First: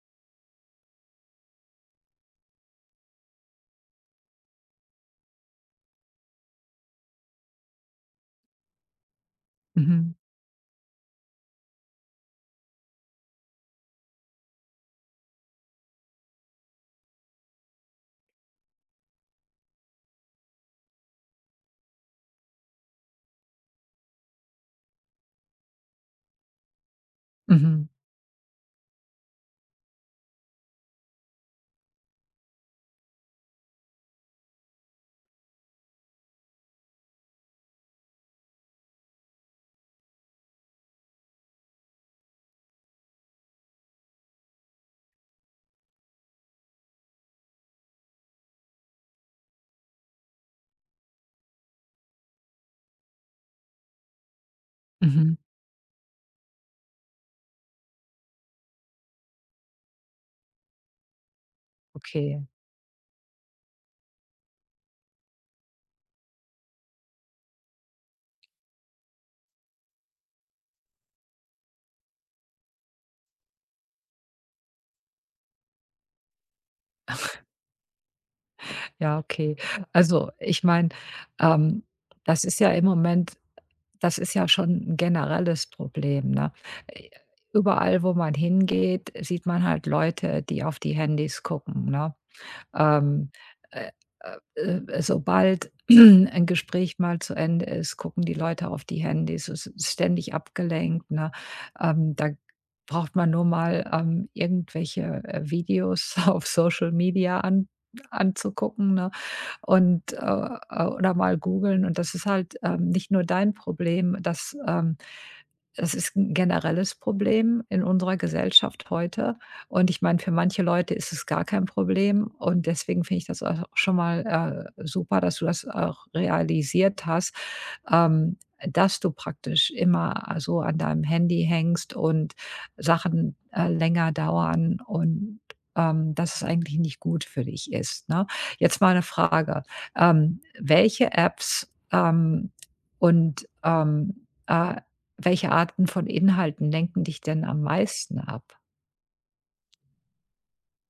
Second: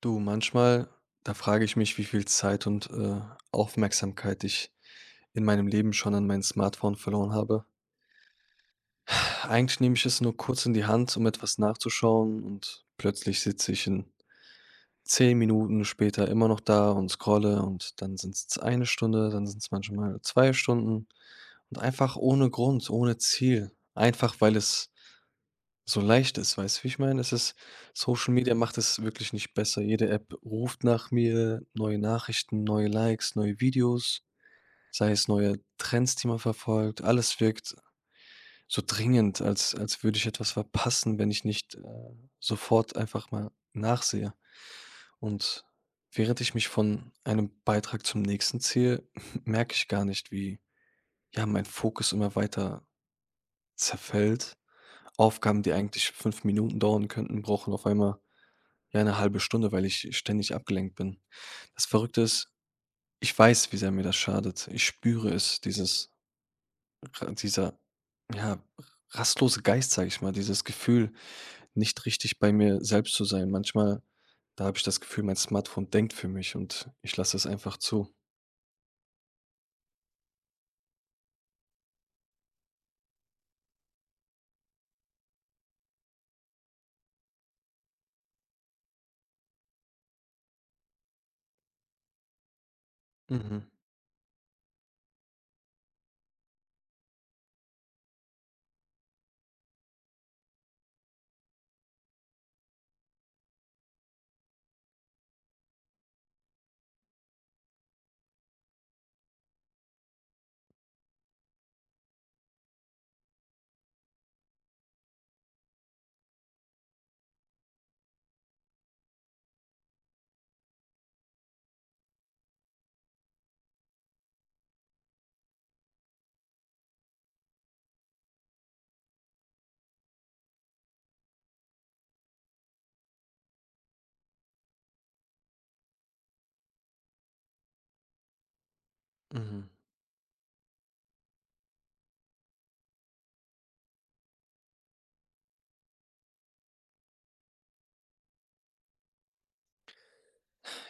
Du, manchmal, da frage ich mich, wie viel Zeit und Aufmerksamkeit ich in meinem Leben schon an mein Smartphone verloren habe. Eigentlich nehme ich Mhm, es nur kurz in die Hand, um etwas nachzuschauen und plötzlich sitze ich in 10 Minuten später immer noch da und scrolle und dann sind es eine Stunde, dann sind es manchmal 2 Stunden und einfach ohne Grund, ohne Ziel. Einfach weil es so leicht ist, weißt du, wie ich meine? Es ist mhm, Social Media macht es wirklich nicht besser. Jede App ruft nach mir, neue Nachrichten, neue Likes, neue Videos, sei es neue Trends, die man verfolgt. Alles wirkt so dringend, als würde ich etwas verpassen, wenn ich nicht, sofort einfach mal nachsehe. Und während ich mich von einem Beitrag zum nächsten ziehe, merke ich gar nicht, wie, ja, mein Fokus immer weiter zerfällt. mhm. Aufgaben, die eigentlich 5 Minuten dauern könnten, brauchen auf einmal ja, eine halbe Stunde, weil ich ständig abgelenkt bin. Das Verrückte Okay, ist, ich weiß, wie sehr mir das schadet. Ich spüre es, dieses ra dieser, ja, rastlose Geist, sage ich mal, dieses Gefühl, nicht richtig bei mir selbst zu sein. Manchmal, da habe ich das Gefühl, mein Smartphone denkt für mich und ich lasse es einfach zu. ja, okay. Also, ich meine, ähm, das ist ja im Moment das ist ja schon 'n generelles Problem, ne? Äh, überall, wo man hingeht, sieht man halt Leute, die auf die Handys gucken, ne? Ähm, Mhm. äh, sobald ein Gespräch mal zu Ende ist, gucken die Leute auf die Handys. Es ist ständig abgelenkt, ne? Da braucht man nur mal irgendwelche Videos auf Social Media an anzugucken, ne? Und oder mal googeln. Und das ist halt nicht nur dein Problem. Das ist ein generelles Problem in unserer Gesellschaft heute. Und ich meine, für manche Leute ist es gar kein Problem. Und deswegen finde ich das auch schon mal super, dass du das auch realisiert hast, ähm, dass du praktisch immer so an deinem Handy hängst und Sachen länger dauern, und dass es eigentlich nicht gut für dich ist, ne? Jetzt mal eine Frage: Mhm. Welche Apps und welche Arten von Inhalten lenken dich denn am meisten ab?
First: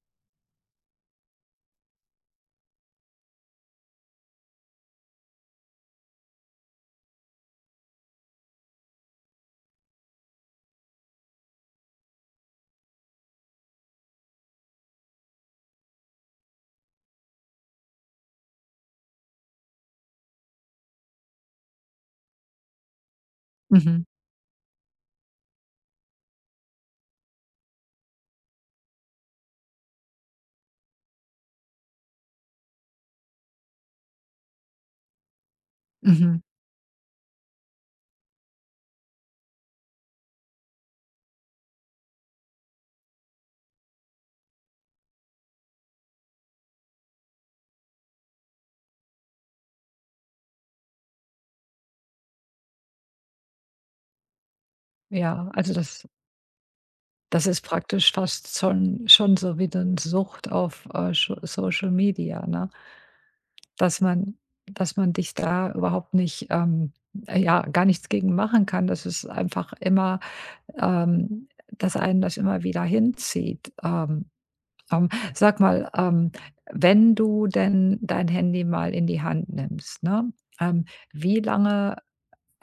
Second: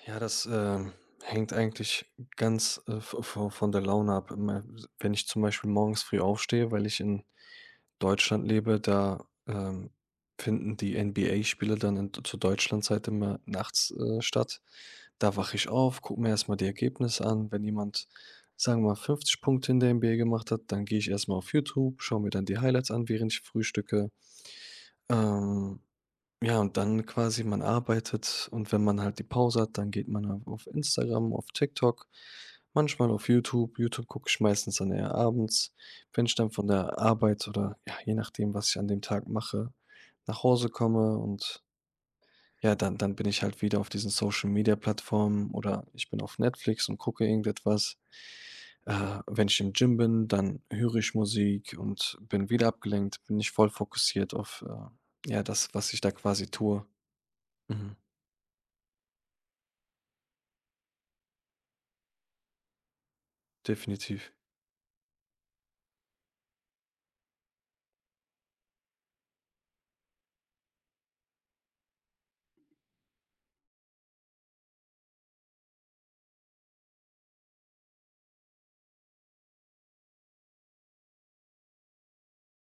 Ja, das, hängt eigentlich ganz, v vo von der Laune ab. Immer wenn ich zum Beispiel morgens früh aufstehe, weil ich in Deutschland lebe, da, finden die NBA-Spiele dann in zur Deutschlandzeit immer nachts, statt. Da wache ich auf, gucke mir erst mal die Ergebnisse an. Wenn jemand, sagen wir mal, 50 Punkte in der NBA gemacht hat, dann gehe ich erst mal auf YouTube, schaue mir dann die Highlights an, während ich Mhm, frühstücke. Ähm, ja, und dann quasi man arbeitet und wenn man halt die Pause hat, dann geht man auf Instagram, auf TikTok, manchmal auf YouTube. YouTube gucke ich meistens dann eher abends. Wenn ich mhm. dann von der Arbeit oder ja, je nachdem, was ich an dem Tag mache, nach Hause komme und ja, dann bin ich halt wieder auf diesen Social-Media-Plattformen oder ich bin auf Netflix und gucke irgendetwas. Wenn ich im Gym bin, dann höre ich Musik und bin wieder abgelenkt, bin nicht voll fokussiert auf, ja, Ja, das, also was ich das da quasi tue. das ist Mhm, praktisch fast schon so wie eine Sucht auf Scho Social Media, ne? Dass definitiv. man dass man dich da überhaupt nicht ja, gar nichts gegen machen kann. Das ist einfach immer, ähm dass einen das immer wieder hinzieht. Ähm, sag mal, wenn du denn dein Handy mal in die Hand nimmst, ne, ähm, wie lange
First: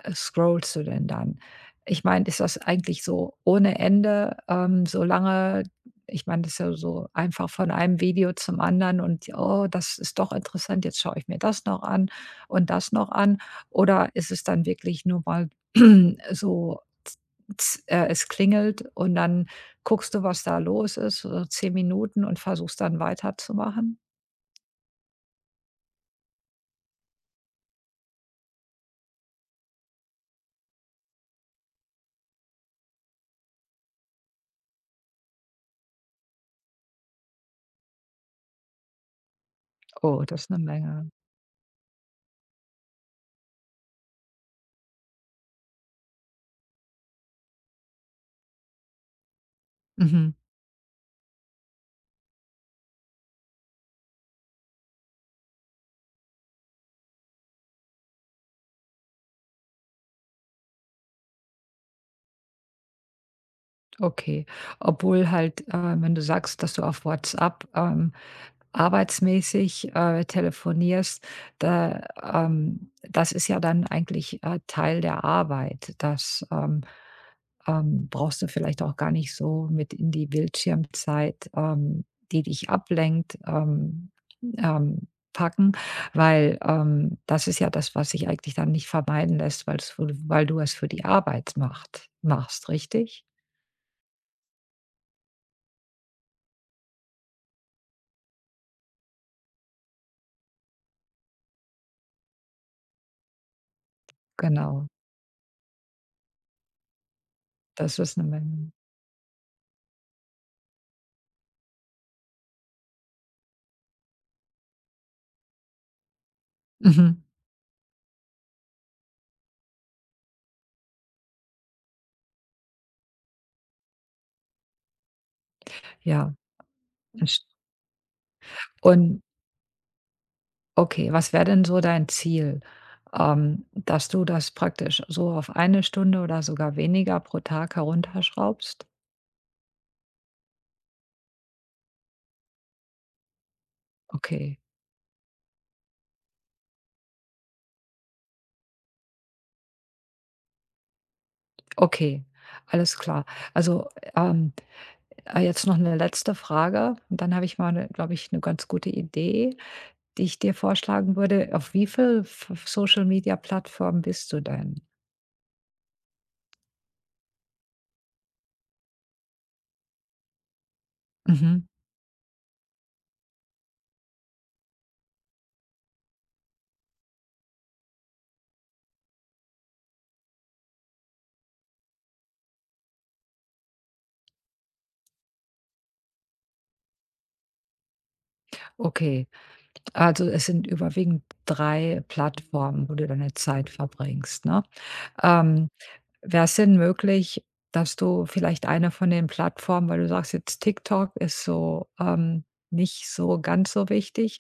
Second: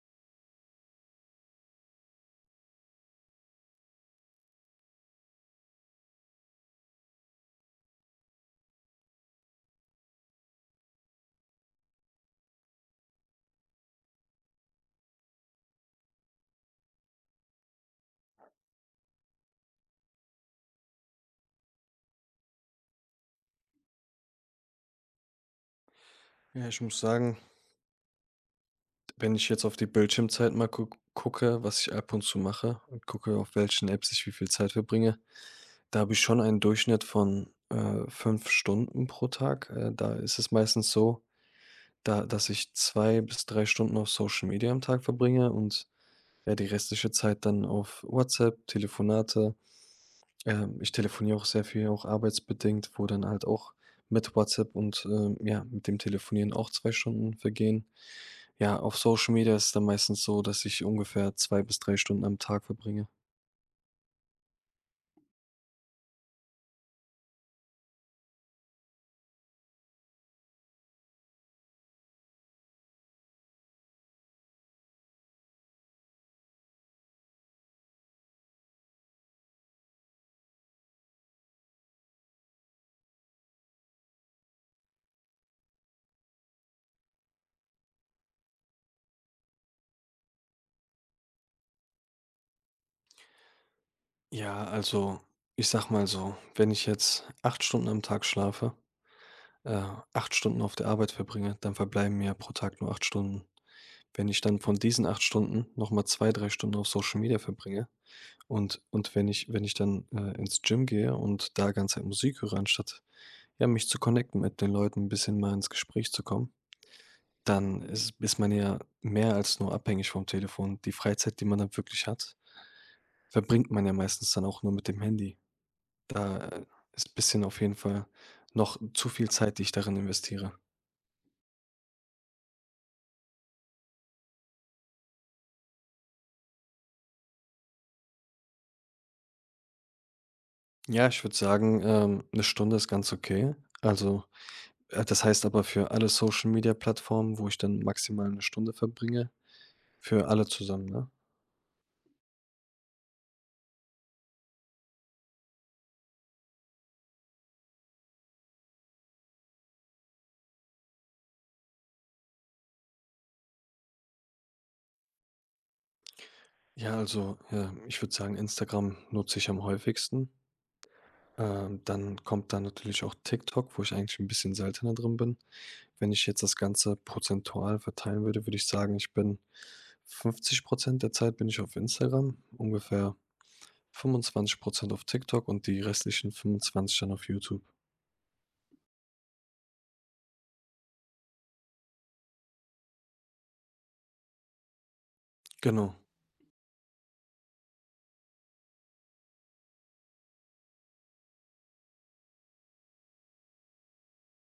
scrollst du denn dann? Ich meine, ist das eigentlich so ohne Ende, solange ich meine, das ist ja so einfach von einem Video zum anderen, und oh, das ist doch interessant, jetzt schaue ich mir das noch an und das noch an. Oder ist es dann wirklich nur mal so, es klingelt, und dann guckst du, was da los ist, so 10 Minuten, und versuchst dann weiterzumachen? Ja, ich muss sagen, wenn ich jetzt auf die Bildschirmzeit mal gucke, was ich ab und zu mache und gucke, auf welchen Apps ich wie viel Zeit verbringe, da habe ich schon einen Durchschnitt von, 5 Stunden pro Tag. Da Oh, ist das es ist eine meistens Menge. so, da dass ich 2 bis 3 Stunden auf Social Media am Tag verbringe und, ja, die restliche Zeit dann auf WhatsApp, Telefonate. Mhm. Ich telefoniere auch sehr viel, auch arbeitsbedingt, wo dann halt auch mit WhatsApp und, ja, mit dem Telefonieren auch 2 Stunden vergehen. Ja, auf Social Media ist es dann meistens so, dass ich ungefähr 2 bis 3 Stunden am Tag verbringe. Okay. Obwohl halt, wenn du sagst, dass du auf WhatsApp arbeitsmäßig telefonierst, da, das ist ja dann eigentlich Teil der Arbeit. Das brauchst du vielleicht auch gar nicht so mit in die Bildschirmzeit, die dich ablenkt, ähm, packen, weil das ist ja das, was sich eigentlich dann nicht vermeiden lässt, weil du es für die Arbeit macht machst, richtig? Ja, also, ich sage mal so, wenn ich jetzt 8 Stunden am Tag schlafe, äh, 8 Stunden auf der Arbeit verbringe, dann verbleiben mir pro Tag nur 8 Stunden. Wenn ich dann von Genau, diesen 8 Stunden noch mal 2, 3 Stunden auf Social Media verbringe. das ist eine Menge. Und wenn ich dann, ins Gym gehe und da ganze Zeit Musik höre, anstatt, ja, mich zu connecten mit den Leuten, ein bisschen mal ins Gespräch zu kommen, Mhm. dann ist man ja mehr als nur abhängig vom Telefon. Die Freizeit, die man dann wirklich hat, verbringt man ja meistens dann auch nur mit dem Handy. Ja. Da ist ein bisschen das auf jeden Fall noch zu Und viel Zeit, die ich darin investiere. okay, was wäre denn so dein Ziel? Dass du das praktisch so auf eine Stunde oder sogar weniger pro Tag herunterschraubst? Ja, ich würde sagen, 'ne Stunde ist ganz okay. Also, Okay, äh, das heißt aber für alle Social-Media-Plattformen, wo ich dann maximal eine Stunde verbringe, für alle zusammen, ne? okay, alles klar. Also ähm, jetzt noch eine letzte Frage, und dann habe ich mal glaube ich eine ganz gute Idee, die ich dir vorschlagen würde. Auf wie viel Social Media Plattformen bist du denn? Ja, also, ja, ich würde sagen, Instagram nutze ich am häufigsten. Mhm, Dann kommt da natürlich auch TikTok, wo ich eigentlich ein bisschen seltener drin bin. Wenn ich jetzt das Ganze prozentual verteilen würde, würde ich sagen, ich bin 50% der Zeit bin ich auf Instagram, ungefähr 25% auf TikTok und die restlichen 25 dann auf YouTube. okay. Also, es sind überwiegend 3 Plattformen, wo du deine Zeit verbringst, ne? Ähm Genau. Wäre es denn möglich, dass du vielleicht eine von den Plattformen, weil du sagst, jetzt TikTok ist so nicht so ganz so wichtig,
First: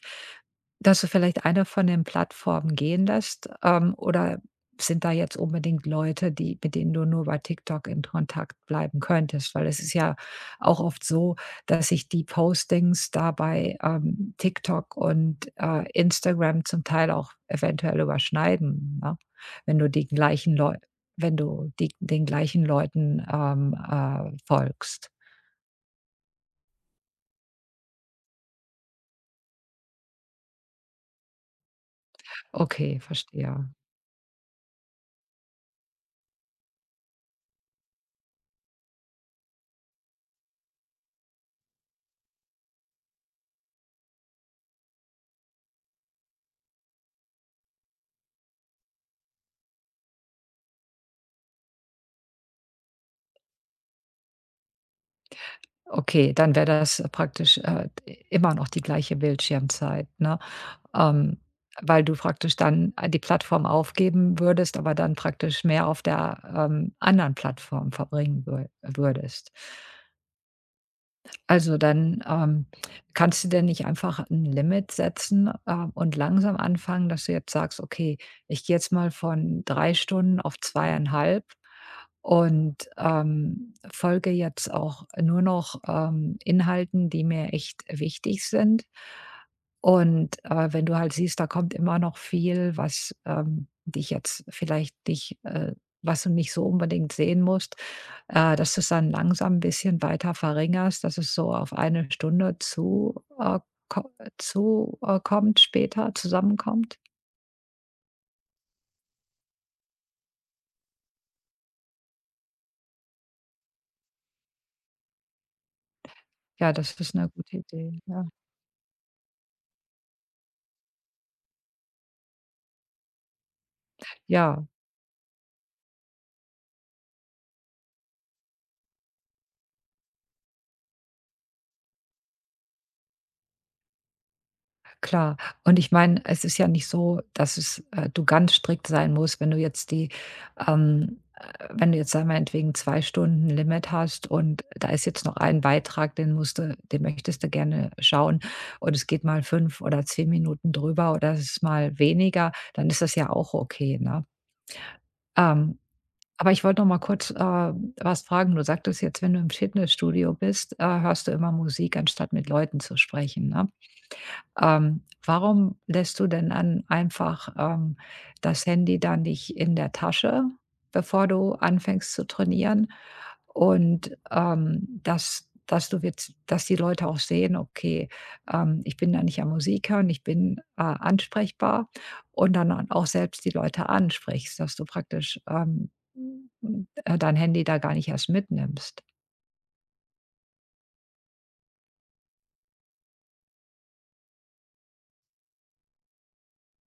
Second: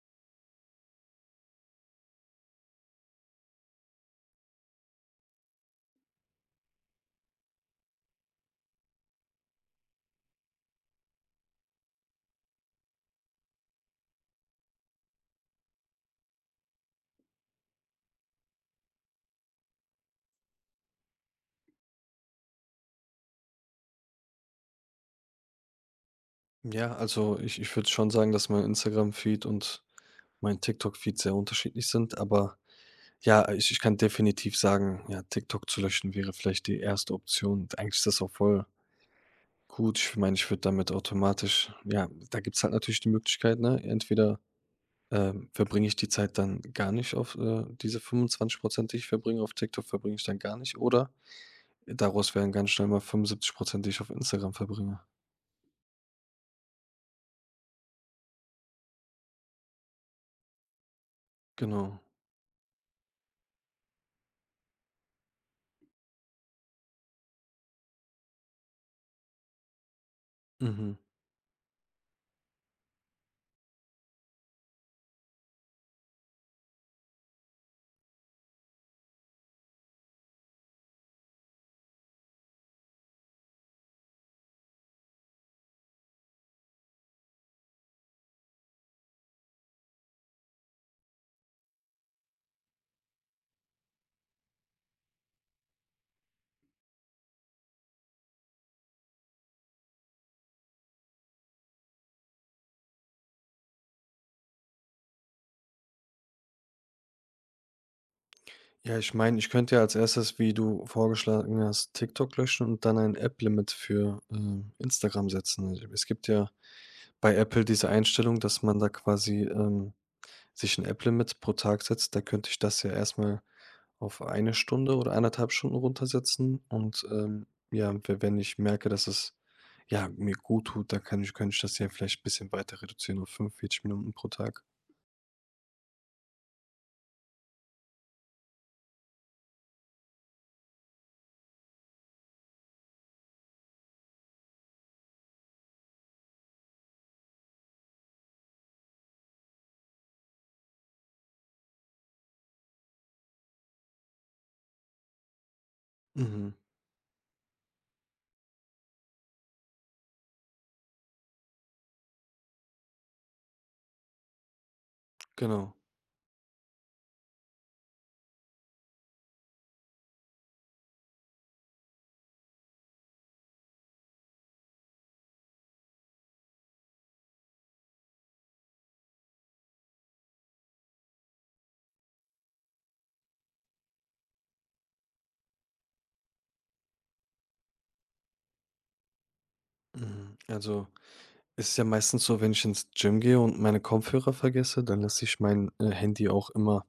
dass du vielleicht eine von den Plattformen gehen lässt? Oder sind da jetzt unbedingt Leute, die mit denen du nur bei TikTok in Kontakt bleiben könntest? Weil es ist ja auch oft so, dass sich die Postings da bei TikTok und Instagram zum Teil auch eventuell überschneiden, ne? Wenn du die gleichen Leu wenn du die den gleichen Leuten folgst. Ja, also ich würde schon sagen, dass mein Instagram-Feed und mein TikTok-Feed sehr unterschiedlich sind, aber Okay, ja, verstehe. ich kann definitiv sagen, ja, TikTok zu löschen wäre vielleicht die erste Option. Und eigentlich ist das auch voll gut. Ich meine, ich würde damit automatisch, ja, da gibt es halt natürlich die Möglichkeit, ne? Entweder verbringe ich die Zeit dann gar nicht auf diese 25%, die ich verbringe auf TikTok, verbringe ich dann gar nicht, oder daraus wären ganz schnell mal 75%, die ich auf Instagram verbringe. Okay, dann wäre das praktisch immer noch die gleiche Bildschirmzeit, ne? Ähm, Genau. weil du praktisch dann die Plattform aufgeben würdest, aber dann praktisch mehr auf der anderen Plattform verbringen würdest. Mhm. Also, dann kannst du denn nicht einfach ein Limit setzen und langsam anfangen, dass du jetzt sagst: „Okay, ich gehe jetzt mal von 3 Stunden auf 2,5. Und folge jetzt auch nur noch Inhalten, die mir echt wichtig sind. Und wenn du halt siehst, da kommt immer noch viel, was dich jetzt vielleicht nicht was du nicht so unbedingt sehen musst, dass du es dann langsam ein bisschen weiter verringerst, dass es so auf eine Stunde zu ko zu kommt später zusammenkommt." Ja, ich meine, ich könnte ja als erstes, wie du vorgeschlagen hast, TikTok löschen und dann ein App-Limit für, Instagram setzen. Also, es gibt ja Ja, das ist eine bei gute Apple diese Idee, ja. Einstellung, dass man da quasi, sich ein App-Limit pro Tag setzt. Da könnte ich das ja erstmal auf eine Ja. Stunde oder 1,5 Stunden runtersetzen und, ja, we wenn ich merke, dass es, ja, mir gut tut, dann kann ich könnte ich das ja vielleicht ein bisschen weiter reduzieren auf 45 Minuten pro Tag. Klar. Und ich meine, es ist ja nicht so, dass es du ganz strikt sein musst, wenn du jetzt, sagen wir meinetwegen, 2 Stunden Limit hast, und da ist jetzt noch ein Beitrag, den möchtest du gerne schauen, und es geht mal 5 oder 10 Minuten drüber oder es ist mal weniger, dann ist das ja auch okay, ne? Ähm, aber Mhm, ich wollte noch mal kurz was fragen. Du sagtest jetzt, wenn du im Fitnessstudio bist hörst du immer Musik, anstatt mit Leuten zu sprechen, ne? Genau. Warum lässt du denn dann einfach das Handy dann nicht in der Tasche, bevor du anfängst zu trainieren? Und dass dass du jetzt dass die Leute auch sehen: „Okay, ich bin da nicht am Musik hören, ich bin ansprechbar.“ Und dann auch selbst die Leute ansprichst, dass du praktisch dein Handy da gar nicht erst mitnimmst. Mhm. Also, es ist ja meistens so, wenn ich ins Gym gehe und meine Kopfhörer vergesse, dann lasse ich mein, Handy auch immer,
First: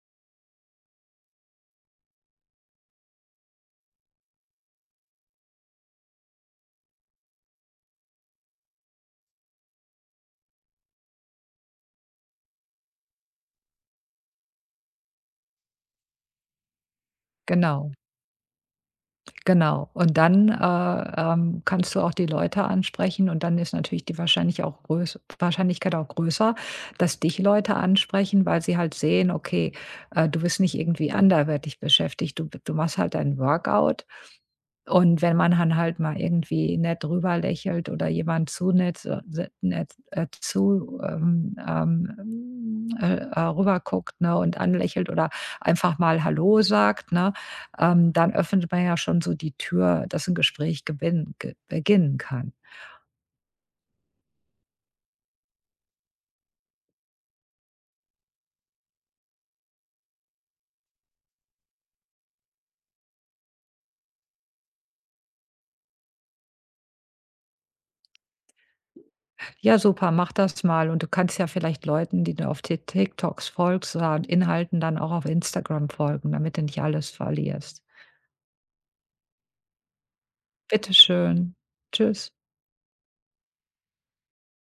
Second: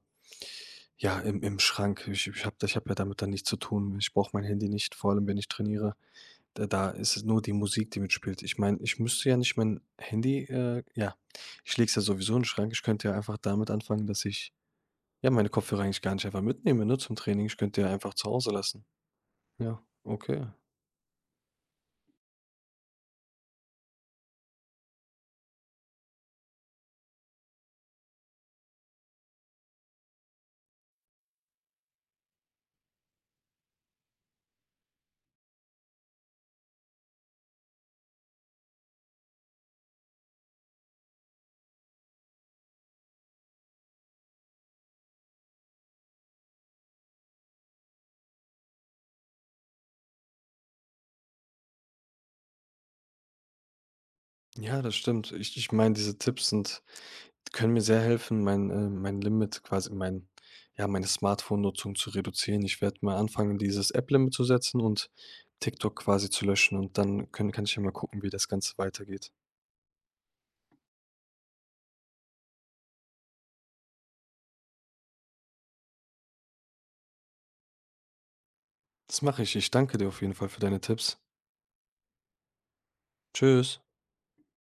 ja, im Schrank. Ich habe ja damit dann nichts zu tun. Ich brauche mein Handy nicht, vor allem wenn ich trainiere. Da ist es nur die Musik, die mitspielt. Ich meine, ich müsste ja nicht mein Handy, ja, ich lege es ja sowieso in den Schrank. Ich könnte ja einfach damit anfangen, dass ich, ja, meine Kopfhörer eigentlich gar nicht einfach mitnehme, ne, zum Training. Ich könnte ja Genau. einfach zu Hause lassen. Ja, Genau. Und okay. dann kannst du auch die Leute ansprechen, und dann ist natürlich die Wahrscheinlichkeit auch größer, dass dich Leute ansprechen, weil sie halt sehen: Okay du bist nicht irgendwie anderweitig beschäftigt. Du machst halt dein Workout. Und wenn man dann halt mal irgendwie nett rüber lächelt oder jemand zu nett so- se nett, zu, rüber guckt, ne, und anlächelt oder einfach mal hallo sagt, ne? Dann öffnet man ja schon so die Tür, dass ein Gespräch gewinn ge beginnen kann. Ja, das stimmt. Ich meine, diese Tipps sind Können mir sehr helfen, mein Limit quasi mein ja, meine Smartphone-Nutzung zu reduzieren. Ich werde mal anfangen, dieses App-Limit zu setzen und TikTok quasi zu löschen und dann können kann ich ja mal gucken, wie das Ganze weitergeht. Ja, super, mach das mal, und du kannst ja vielleicht Leuten, die du auf TikToks folgst, oder an Inhalten dann auch auf Instagram folgen, damit du nicht alles verlierst. Das mache ich. Ich danke dir auf jeden Fall für deine Bitte Tipps. schön. Tschüss. Tschüss.